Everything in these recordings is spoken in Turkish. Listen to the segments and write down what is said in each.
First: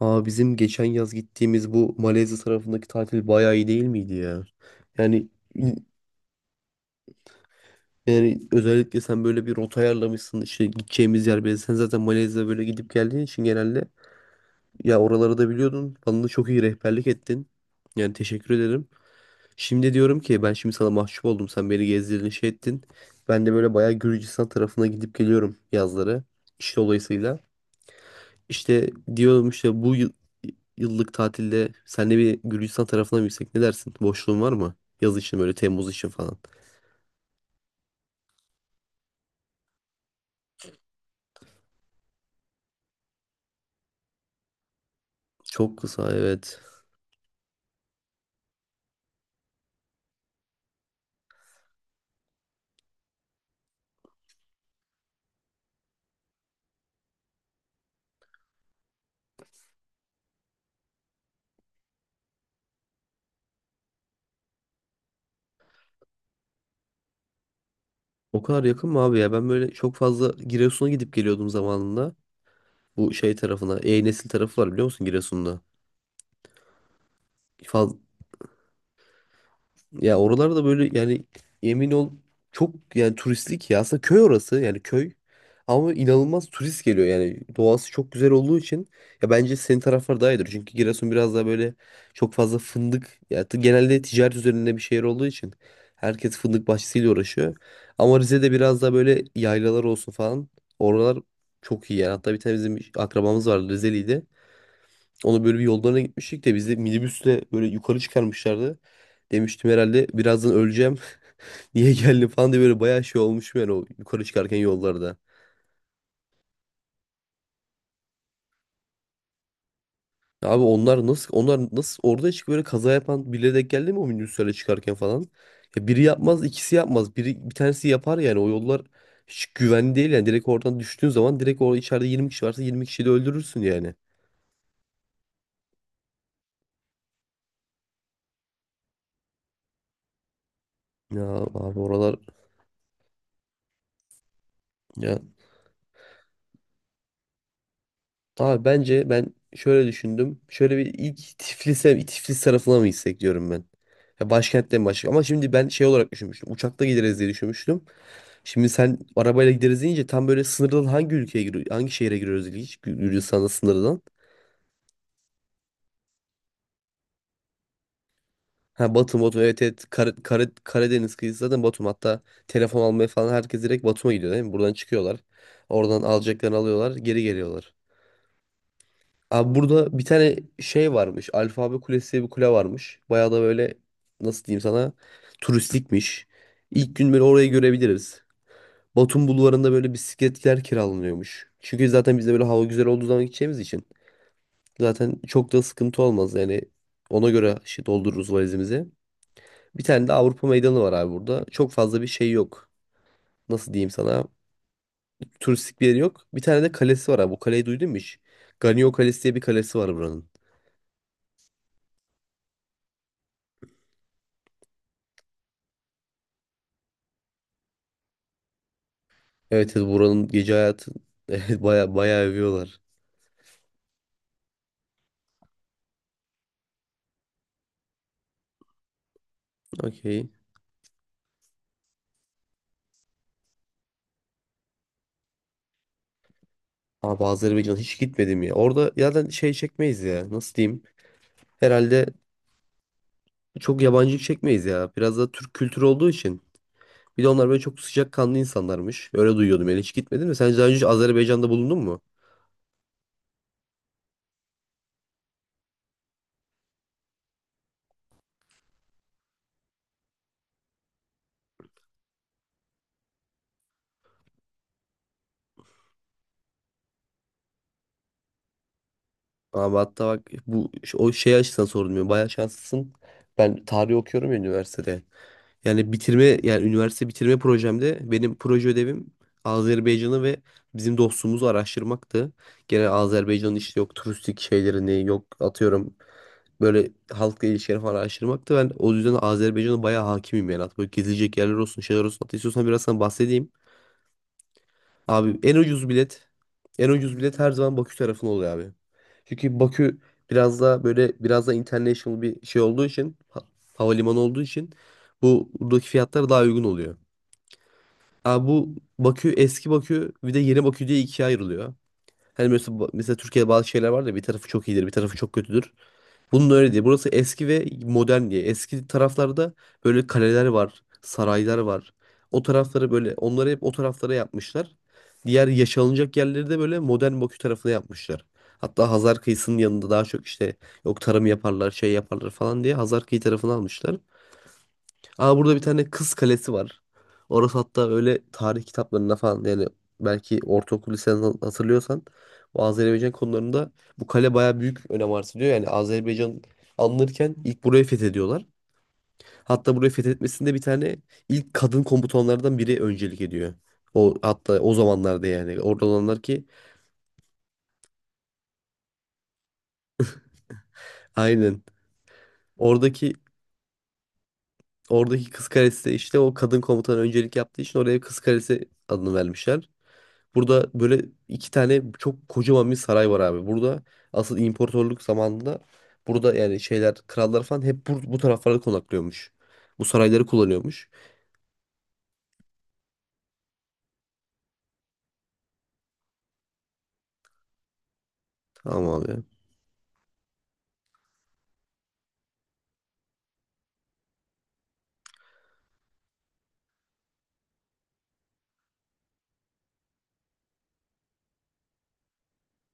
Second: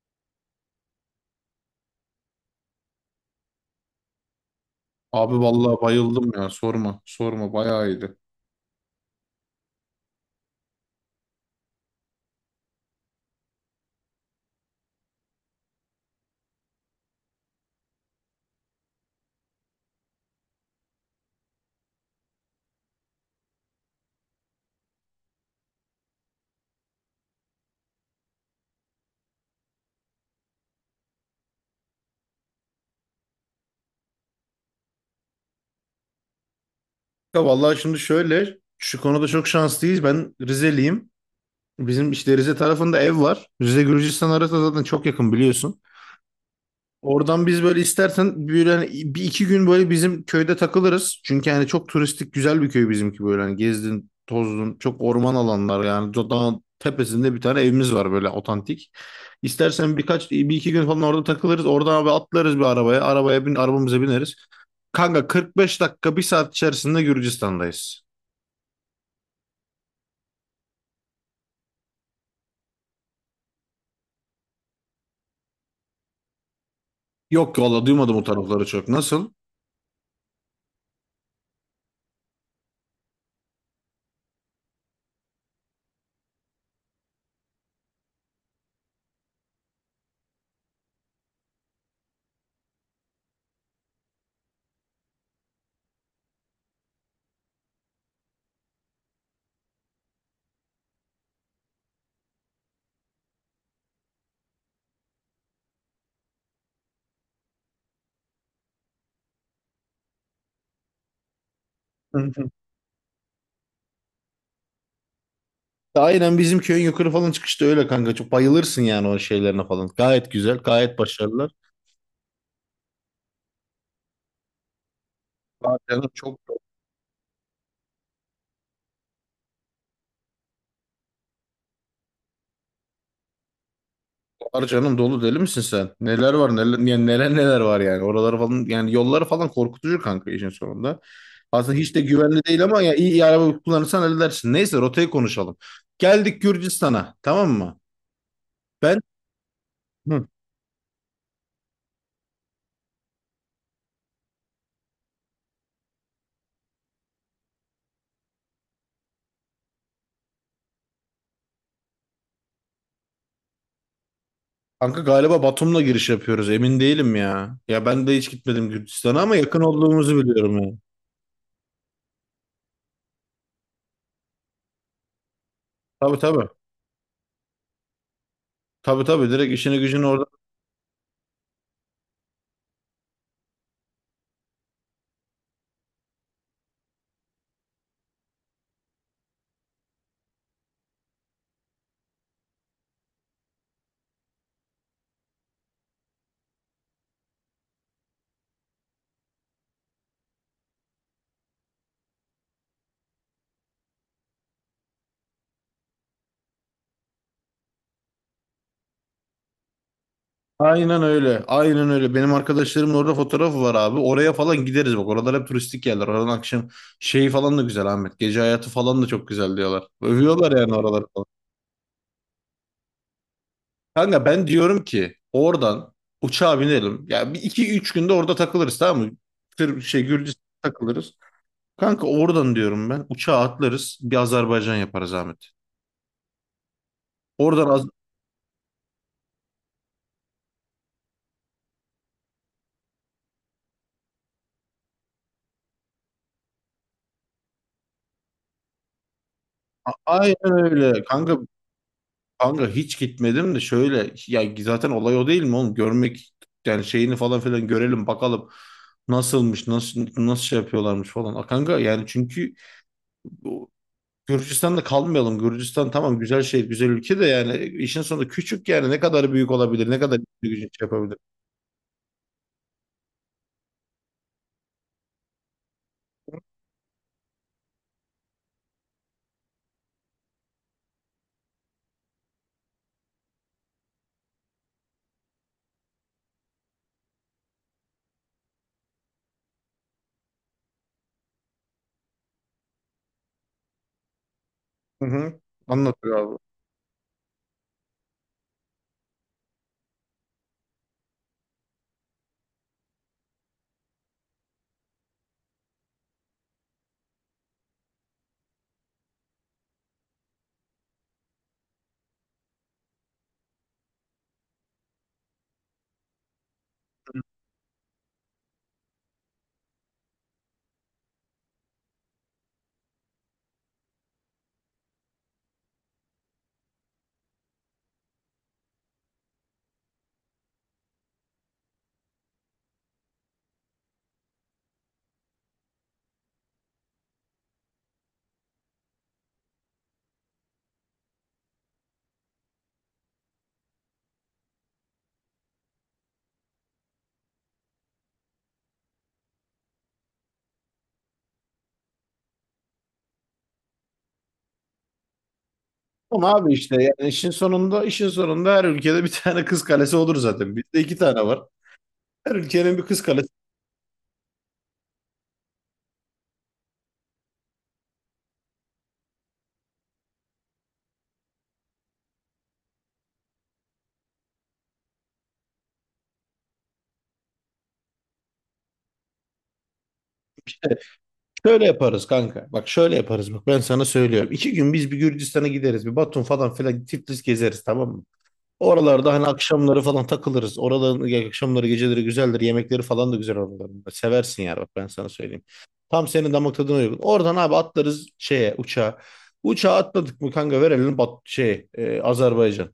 Aa bizim geçen yaz gittiğimiz bu Malezya tarafındaki tatil bayağı iyi değil miydi ya? Yani Abi vallahi bayıldım ya, sorma sorma, bayağı iyiydi. yani özellikle sen böyle bir rota ayarlamışsın, işte gideceğimiz yer belli. Sen zaten Malezya'ya böyle gidip geldiğin için genelde ya oraları da biliyordun. Bana da çok iyi rehberlik ettin. Yani teşekkür ederim. Şimdi diyorum ki ben şimdi sana mahcup oldum. Sen beni gezdirdin, şey ettin. Ben de böyle bayağı Gürcistan tarafına gidip geliyorum yazları. İş dolayısıyla. İşte diyorum, işte yıllık tatilde senle bir Gürcistan tarafına mı gitsek, ne dersin? Boşluğun var mı? Yaz için, böyle Temmuz için falan. Ya vallahi şimdi şöyle, şu konuda çok şanslıyız. Ben Rizeliyim. Bizim işte Rize tarafında ev var. Rize Gürcistan arası zaten çok yakın Çok biliyorsun. kısa, evet. Oradan biz böyle istersen böyle bir iki gün böyle bizim köyde takılırız. Çünkü yani çok turistik güzel bir köy bizimki, böyle hani gezdin tozdun, çok orman alanlar, yani dağın tepesinde bir tane evimiz var böyle otantik. İstersen birkaç bir iki gün falan orada takılırız. Oradan abi atlarız bir arabaya. Arabaya bin Arabamıza bineriz. Kanka 45 dakika bir saat içerisinde Gürcistan'dayız. O kadar yakın mı abi ya? Ben böyle çok fazla Giresun'a gidip geliyordum zamanında. Bu şey tarafına. E-Nesil tarafı var, biliyor musun Giresun'da? Yok ki valla, duymadım o tarafları çok. Nasıl? Ya oralarda böyle yani yemin ol, çok yani turistik, ya aslında köy orası yani köy, ama inanılmaz turist geliyor yani, doğası çok güzel olduğu için. Ya bence senin taraflar daha iyidir, çünkü Giresun biraz daha böyle çok fazla fındık ya, genelde ticaret üzerinde bir şehir olduğu için herkes fındık bahçesiyle uğraşıyor, ama Rize'de biraz daha böyle yaylalar olsun falan, oralar çok iyi yani. Hatta bir tane bizim akrabamız vardı, Rizeliydi. Onu böyle bir yollarına gitmiştik de bizi minibüsle böyle yukarı çıkarmışlardı. Demiştim herhalde birazdan öleceğim. Niye Hı geldim hı. falan diye böyle bayağı şey olmuşum yani o yukarı çıkarken yollarda. Aynen, bizim köyün yukarı falan çıkışta öyle kanka. Çok bayılırsın yani o şeylerine falan. Gayet güzel, Abi gayet onlar nasıl başarılılar. onlar nasıl orada çık böyle kaza yapan birileri denk geldi mi o minibüslerle çıkarken falan? Aa, Ya biri canım çok... yapmaz, ikisi yapmaz. Bir tanesi yapar yani. O yollar hiç güvenli değil yani, direkt oradan düştüğün zaman direkt orada içeride 20 kişi varsa 20 kişiyi de öldürürsün yani. Var canım, dolu. Deli misin sen? Neler var neler, yani neler neler var yani. Oraları falan, yani yolları falan korkutucu kanka işin sonunda. Ya abi Aslında hiç de oralar güvenli değil ama ya iyi, iyi araba kullanırsan halledersin. Neyse, rotayı ya. konuşalım. Geldik Gürcistan'a, tamam mı? Abi Ben... bence ben şöyle Hı. düşündüm. Şöyle bir ilk Tiflis'e, Tiflis tarafına mı gitsek diyorum ben. Ya başkentten başka? Ama şimdi ben şey olarak düşünmüştüm. Uçakla gideriz diye düşünmüştüm. Şimdi sen arabayla gideriz deyince tam böyle sınırdan hangi ülkeye giriyor, hangi şehre giriyoruz ilginç, Gürcistan'da sınırdan. Kanka galiba Batum'la giriş yapıyoruz, emin değilim ya. Ya ben de hiç gitmedim Ha Batum, Gürcistan'a ama Batum, yakın evet evet. Olduğumuzu biliyorum yani. Karadeniz kıyısı zaten Batum. Hatta telefon almaya falan herkes direkt Batum'a gidiyor değil mi? Buradan çıkıyorlar. Oradan Tabii tabii. alacaklarını alıyorlar, geri geliyorlar. Tabii tabii, direkt Abi işini burada bir gücünü orada... tane şey varmış. Alfabe Kulesi diye bir kule varmış. Bayağı da böyle, nasıl diyeyim sana, turistikmiş. İlk gün böyle orayı görebiliriz. Batum Bulvarı'nda böyle bisikletler kiralanıyormuş. Çünkü zaten biz de böyle hava güzel olduğu zaman gideceğimiz için. Zaten çok da sıkıntı olmaz yani. Ona göre şey doldururuz valizimizi. Bir tane de Avrupa Meydanı var abi burada. Çok fazla bir şey yok. Nasıl diyeyim sana? Turistik bir yeri yok. Bir tane de kalesi var abi. Bu kaleyi duydun mu hiç? Ganyo Kalesi diye bir kalesi var buranın. Aynen öyle. Aynen öyle. Benim arkadaşlarımın orada fotoğrafı var abi. Oraya falan gideriz bak. Oralar hep turistik yerler. Oradan akşam falan da güzel Ahmet. Gece hayatı falan da çok güzel Evet, diyorlar. evet, buranın gece Övüyorlar yani hayatı oraları falan. evet, baya baya övüyorlar. Kanka ben diyorum ki, oradan uçağa binelim. Ya bir iki üç günde orada takılırız, tamam mı? Tır, Okey. Gürcistan takılırız. Kanka oradan diyorum, ben uçağa atlarız. Bir Azerbaycan yaparız Ahmet. Abi Oradan Azerbaycan Az- hiç gitmedim ya. Orada zaten şey çekmeyiz ya. Nasıl diyeyim? Herhalde çok yabancı çekmeyiz ya. Biraz da Türk kültürü olduğu için. Bir de onlar böyle çok sıcakkanlı insanlarmış. Öyle duyuyordum yani, hiç gitmedim de. Aynen Sen daha önce hiç öyle. Kanka Azerbaycan'da bulundun mu? Kanka hiç gitmedim de, şöyle ya, zaten olay o değil mi oğlum? Görmek, yani falan filan görelim bakalım nasılmış, nasıl nasıl şey yapıyorlarmış falan. A Kanka yani çünkü o- Gürcistan'da kalmayalım. Gürcistan tamam, güzel güzel ülke de yani işin sonunda küçük, yani ne kadar büyük Abi olabilir, ne hatta kadar bak büyük şey bu o yapabilir. şey açısından sorulmuyor. Bayağı şanslısın. Ben tarih okuyorum ya üniversitede. Yani bitirme yani üniversite bitirme projemde benim proje ödevim Azerbaycan'ı ve bizim dostumuzu araştırmaktı. Gene Azerbaycan'ın işte yok turistik şeylerini, yok atıyorum böyle halkla ilişkileri falan araştırmaktı. Ben o yüzden Azerbaycan'a bayağı hakimim yani. At böyle gezilecek yerler olsun, şeyler olsun. Hatta istiyorsan biraz sana bahsedeyim. Hı Abi hı. en ucuz Anlatıyor bilet abi. en ucuz bilet her zaman Bakü tarafına oluyor abi. Çünkü Bakü biraz daha böyle, biraz da international bir şey olduğu için, havalimanı olduğu için bu buradaki fiyatlar daha uygun oluyor. Abi bu Bakü, eski Bakü bir de yeni Bakü diye ikiye ayrılıyor. Hani mesela Türkiye'de bazı şeyler var da bir tarafı çok iyidir, bir tarafı çok kötüdür. Bunun öyle değil. Burası eski ve modern diye. Eski taraflarda böyle kaleler var, saraylar var. O tarafları böyle, onları hep o taraflara yapmışlar. Diğer yaşanılacak yerleri de böyle modern Bakü tarafına yapmışlar. Hatta Hazar kıyısının yanında daha çok işte yok tarım yaparlar, şey yaparlar falan diye Hazar kıyı tarafını almışlar. Aa burada bir tane kız kalesi var. Orası hatta öyle tarih kitaplarında falan yani, belki ortaokul liseden hatırlıyorsan, bu Azerbaycan konularında bu kale baya büyük önem arz ediyor. Yani Azerbaycan alınırken ilk burayı fethediyorlar. Hatta burayı fethetmesinde bir tane ilk kadın komutanlardan biri öncelik ediyor. O hatta o zamanlarda yani orada olanlar Ama ki abi işte yani işin sonunda, işin sonunda her ülkede bir tane kız kalesi olur zaten. Bizde iki tane var. aynen Her ülkenin bir kız oradaki kalesi... oradaki kız kalesi de işte o kadın komutan öncelik yaptığı için oraya kız kalesi adını vermişler. Burada böyle iki tane çok kocaman bir saray var abi. Burada asıl imparatorluk zamanında burada yani şeyler krallar falan hep bu taraflarda konaklıyormuş. Bu sarayları kullanıyormuş. Şöyle yaparız kanka. Bak şöyle yaparız. Bak ben sana söylüyorum. İki gün biz bir Gürcistan'a gideriz. Bir Batum falan filan Tiflis gezeriz, tamam mı? Tamam Oralarda abi. hani akşamları falan takılırız. Oraların ya akşamları, geceleri güzeldir. Yemekleri falan da güzel oraların. Seversin yani, bak ben sana söyleyeyim. Tam senin damak tadına uygun. Oradan abi atlarız şeye, uçağa. Uçağa atladık mı kanka, verelim bat Azerbaycan.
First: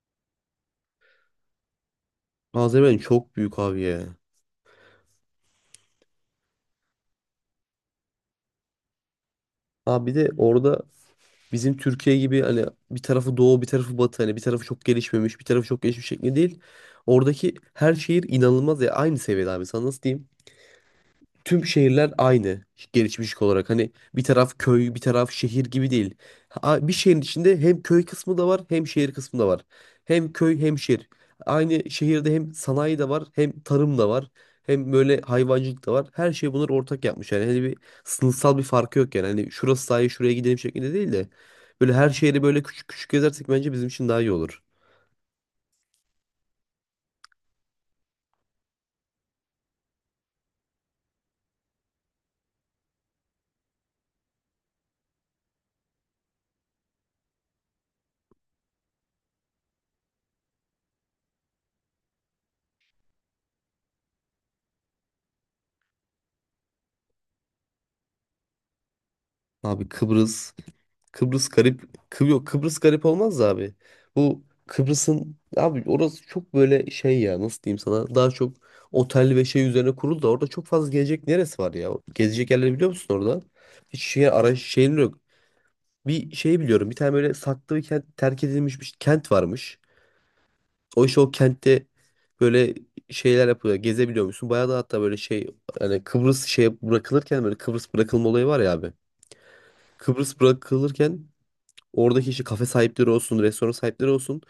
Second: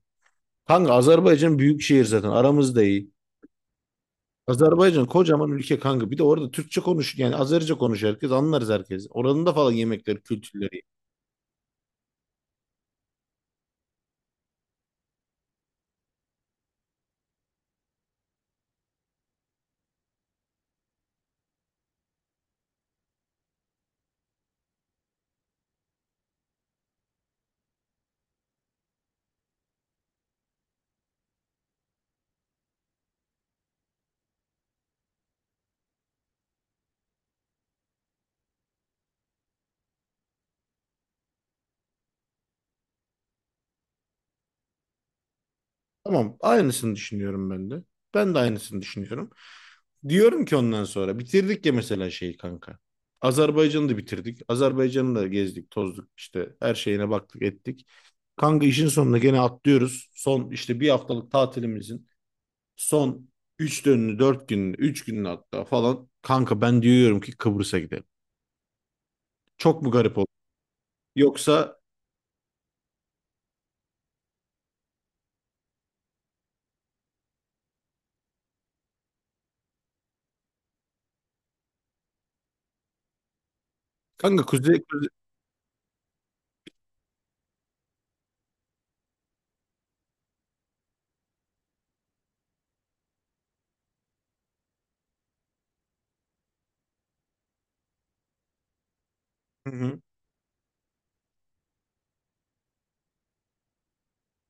Kanka Azerbaycan büyük şehir zaten. Aramız da Azerbaycan iyi. çok büyük abi ya. Azerbaycan kocaman ülke kanka. Bir de orada Türkçe konuş, yani Azerice konuş, herkes anlarız herkes. Oranın da falan Abi bir yemekleri, de orada kültürleri. bizim Türkiye gibi hani bir tarafı doğu bir tarafı batı, hani bir tarafı çok gelişmemiş bir tarafı çok gelişmiş şekli değil. Oradaki her şehir inanılmaz ya aynı seviyede abi, sana nasıl diyeyim? Tüm şehirler aynı gelişmişlik olarak. Hani bir taraf köy, bir taraf şehir gibi değil. Bir şehrin içinde hem köy kısmı da var, hem şehir kısmı da var. Hem köy hem şehir. Aynı şehirde hem sanayi de var, hem tarım da var, hem böyle hayvancılık da var. Her şey bunları ortak yapmış. Yani hani bir sınıfsal bir farkı yok yani. Hani şurası sahil, şuraya gidelim şeklinde değil de, böyle her şehri böyle küçük küçük gezersek bence bizim için daha iyi olur. Tamam, aynısını düşünüyorum ben de. Ben de aynısını düşünüyorum. Diyorum ki, ondan sonra bitirdik ya mesela kanka. Azerbaycan'ı da bitirdik. Azerbaycan'ı da gezdik, tozduk, işte her şeyine baktık, ettik. Kanka işin sonunda gene atlıyoruz. Son işte bir haftalık tatilimizin son 3 dönünü, 4 gününü, 3 gününü hatta falan. Kanka ben diyorum ki Kıbrıs'a gidelim. Çok Abi mu garip? Kıbrıs Yoksa garip, yok Kıbrıs garip olmaz da abi. Bu Kıbrıs'ın abi orası çok böyle şey ya, nasıl diyeyim sana, daha çok otel ve şey üzerine kuruldu da orada çok fazla gezecek neresi var ya? Gezecek yerleri biliyor musun orada? Hiç şey kanka araç kuzey, şeyin kuzey- yok. Bir şey biliyorum, bir tane böyle saklı bir kent, terk edilmiş bir kent varmış. O işte o kentte böyle şeyler yapıyor, gezebiliyor musun? Bayağı da hatta böyle şey, hani Kıbrıs şey bırakılırken, böyle Kıbrıs bırakılma olayı var ya abi. Hı hı. Kıbrıs bırakılırken, oradaki işte kafe sahipleri olsun, restoran sahipleri olsun,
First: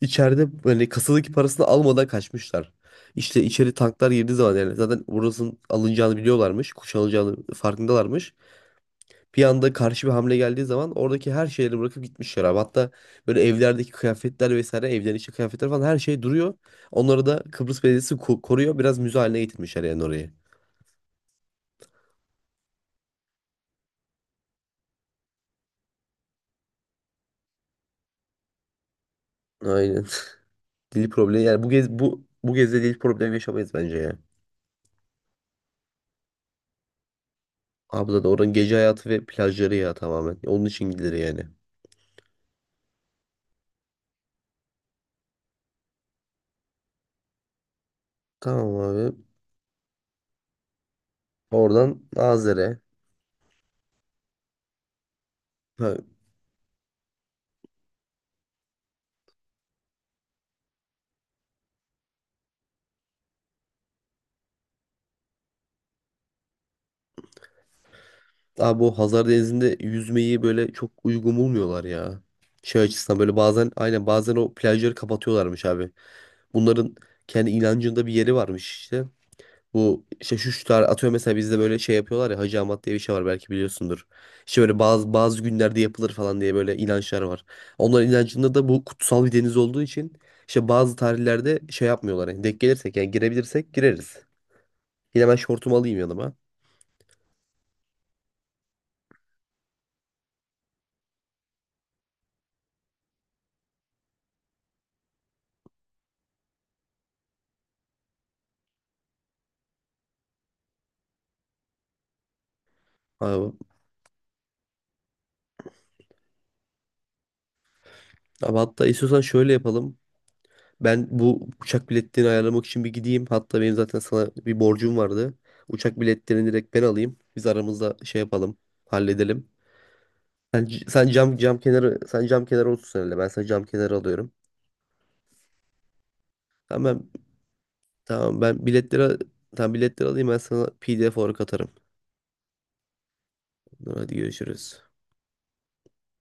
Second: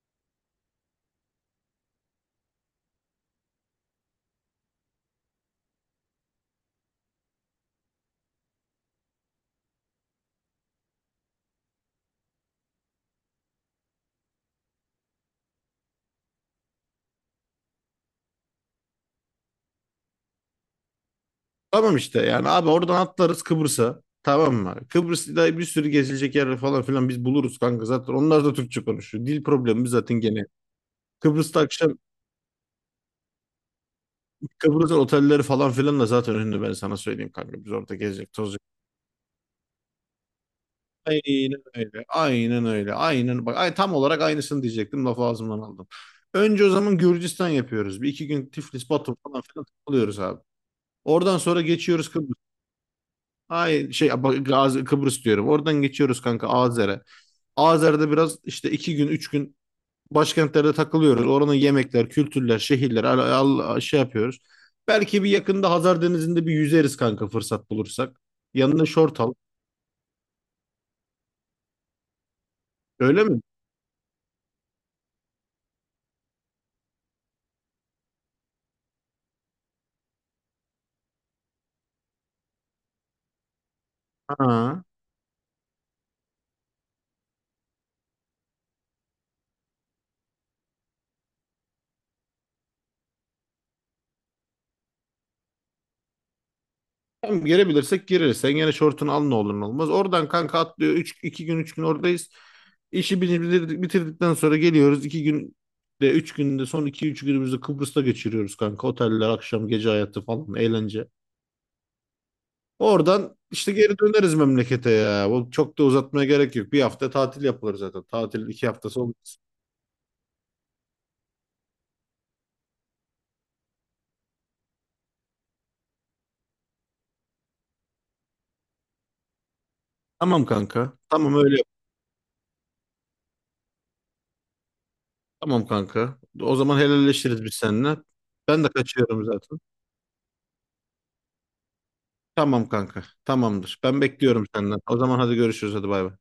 içeride böyle kasadaki parasını almadan kaçmışlar. İşte içeri tanklar girdiği zaman yani, zaten burasının alınacağını biliyorlarmış. Kuşanılacağını farkındalarmış. Bir anda karşı bir hamle geldiği zaman oradaki her şeyleri bırakıp gitmişler abi. Hatta böyle evlerdeki kıyafetler vesaire, evlerin içi kıyafetler falan her şey duruyor. Onları da Kıbrıs Belediyesi koruyor. Biraz müze haline getirmişler yani orayı. Tamam işte yani abi oradan atlarız Kıbrıs'a. Tamam mı? Kıbrıs'ta bir sürü gezilecek yer falan filan biz buluruz kanka. Zaten onlar da Türkçe konuşuyor. Dil problemimiz Aynen. zaten gene. Dil problemi, Kıbrıs'ta yani bu gez akşam... bu bu gezde dil problemi yaşamayız bence ya. Kıbrıs'ın otelleri falan filan da zaten ünlü, ben sana söyleyeyim kanka. Biz orada Abla da gezecek, oranın tozacak. gece hayatı ve plajları ya tamamen. Onun için gidilir yani. Aynen öyle. Aynen öyle. Aynen. Bak, ay, tam olarak aynısını diyecektim. Lafı ağzımdan aldım. Önce o zaman Gürcistan yapıyoruz. Bir iki gün Tamam Tiflis, abi. Batum falan filan takılıyoruz abi. Oradan sonra Oradan geçiyoruz... Nazilli'ye. Ay bak, Gazi, Kıbrıs diyorum. Oradan Ha, geçiyoruz kanka Azer'e. Azer'de biraz işte iki gün üç gün başkentlerde takılıyoruz. Oranın yemekler, kültürler, şehirler şey yapıyoruz. Belki bir yakında Hazar Denizi'nde bir yüzeriz kanka, fırsat bulursak. abi Yanına o şort Hazar al. Denizi'nde yüzmeyi böyle çok uygun bulmuyorlar ya. Şey açısından Öyle böyle mi? bazen, aynen, bazen o plajları kapatıyorlarmış abi. Bunların kendi inancında bir yeri varmış işte. Bu işte şu tar atıyor mesela bizde böyle şey yapıyorlar ya, Hacı Ahmet diye bir şey var, belki biliyorsundur. İşte Ha. böyle bazı günlerde yapılır falan diye böyle inançlar var. Onların inancında da bu kutsal bir deniz olduğu için işte bazı tarihlerde şey yapmıyorlar. Yani denk gelirsek, yani girebilirsek gireriz. Yine ben şortumu alayım yanıma. Hem girebilirsek gireriz. Sen gene şortunu al, ne olur ne olmaz. Oradan kanka atlıyor. 3 2 gün 3 gün oradayız. Bitirdikten sonra geliyoruz. 2 gün de 3 günde, son iki üç günümüzü Kıbrıs'ta geçiriyoruz kanka. Oteller, akşam, gece hayatı falan, eğlence. Oradan Abi, işte geri döneriz memlekete ya. Bu çok da uzatmaya gerek yok. Bir hafta tatil yapılır zaten. Tatil abi iki hatta haftası istiyorsan olmaz. şöyle yapalım. Ben bu uçak biletlerini ayarlamak için bir gideyim. Hatta benim zaten sana bir borcum vardı. Uçak biletlerini direkt ben alayım. Biz aramızda şey yapalım, halledelim. Tamam Sen, c- kanka. sen Tamam cam öyle cam yap. kenarı sen cam kenarı otursun herhalde. Ben sana cam kenarı alıyorum. Tamam kanka. O zaman Tamam ben helalleşiriz biz seninle. tamam Ben ben de biletleri kaçıyorum zaten. tamam, biletleri alayım, ben sana PDF olarak atarım. Tamam kanka. Tamamdır. Tamam, Ben hadi bekliyorum senden. görüşürüz. O zaman hadi görüşürüz. Hadi bay bay.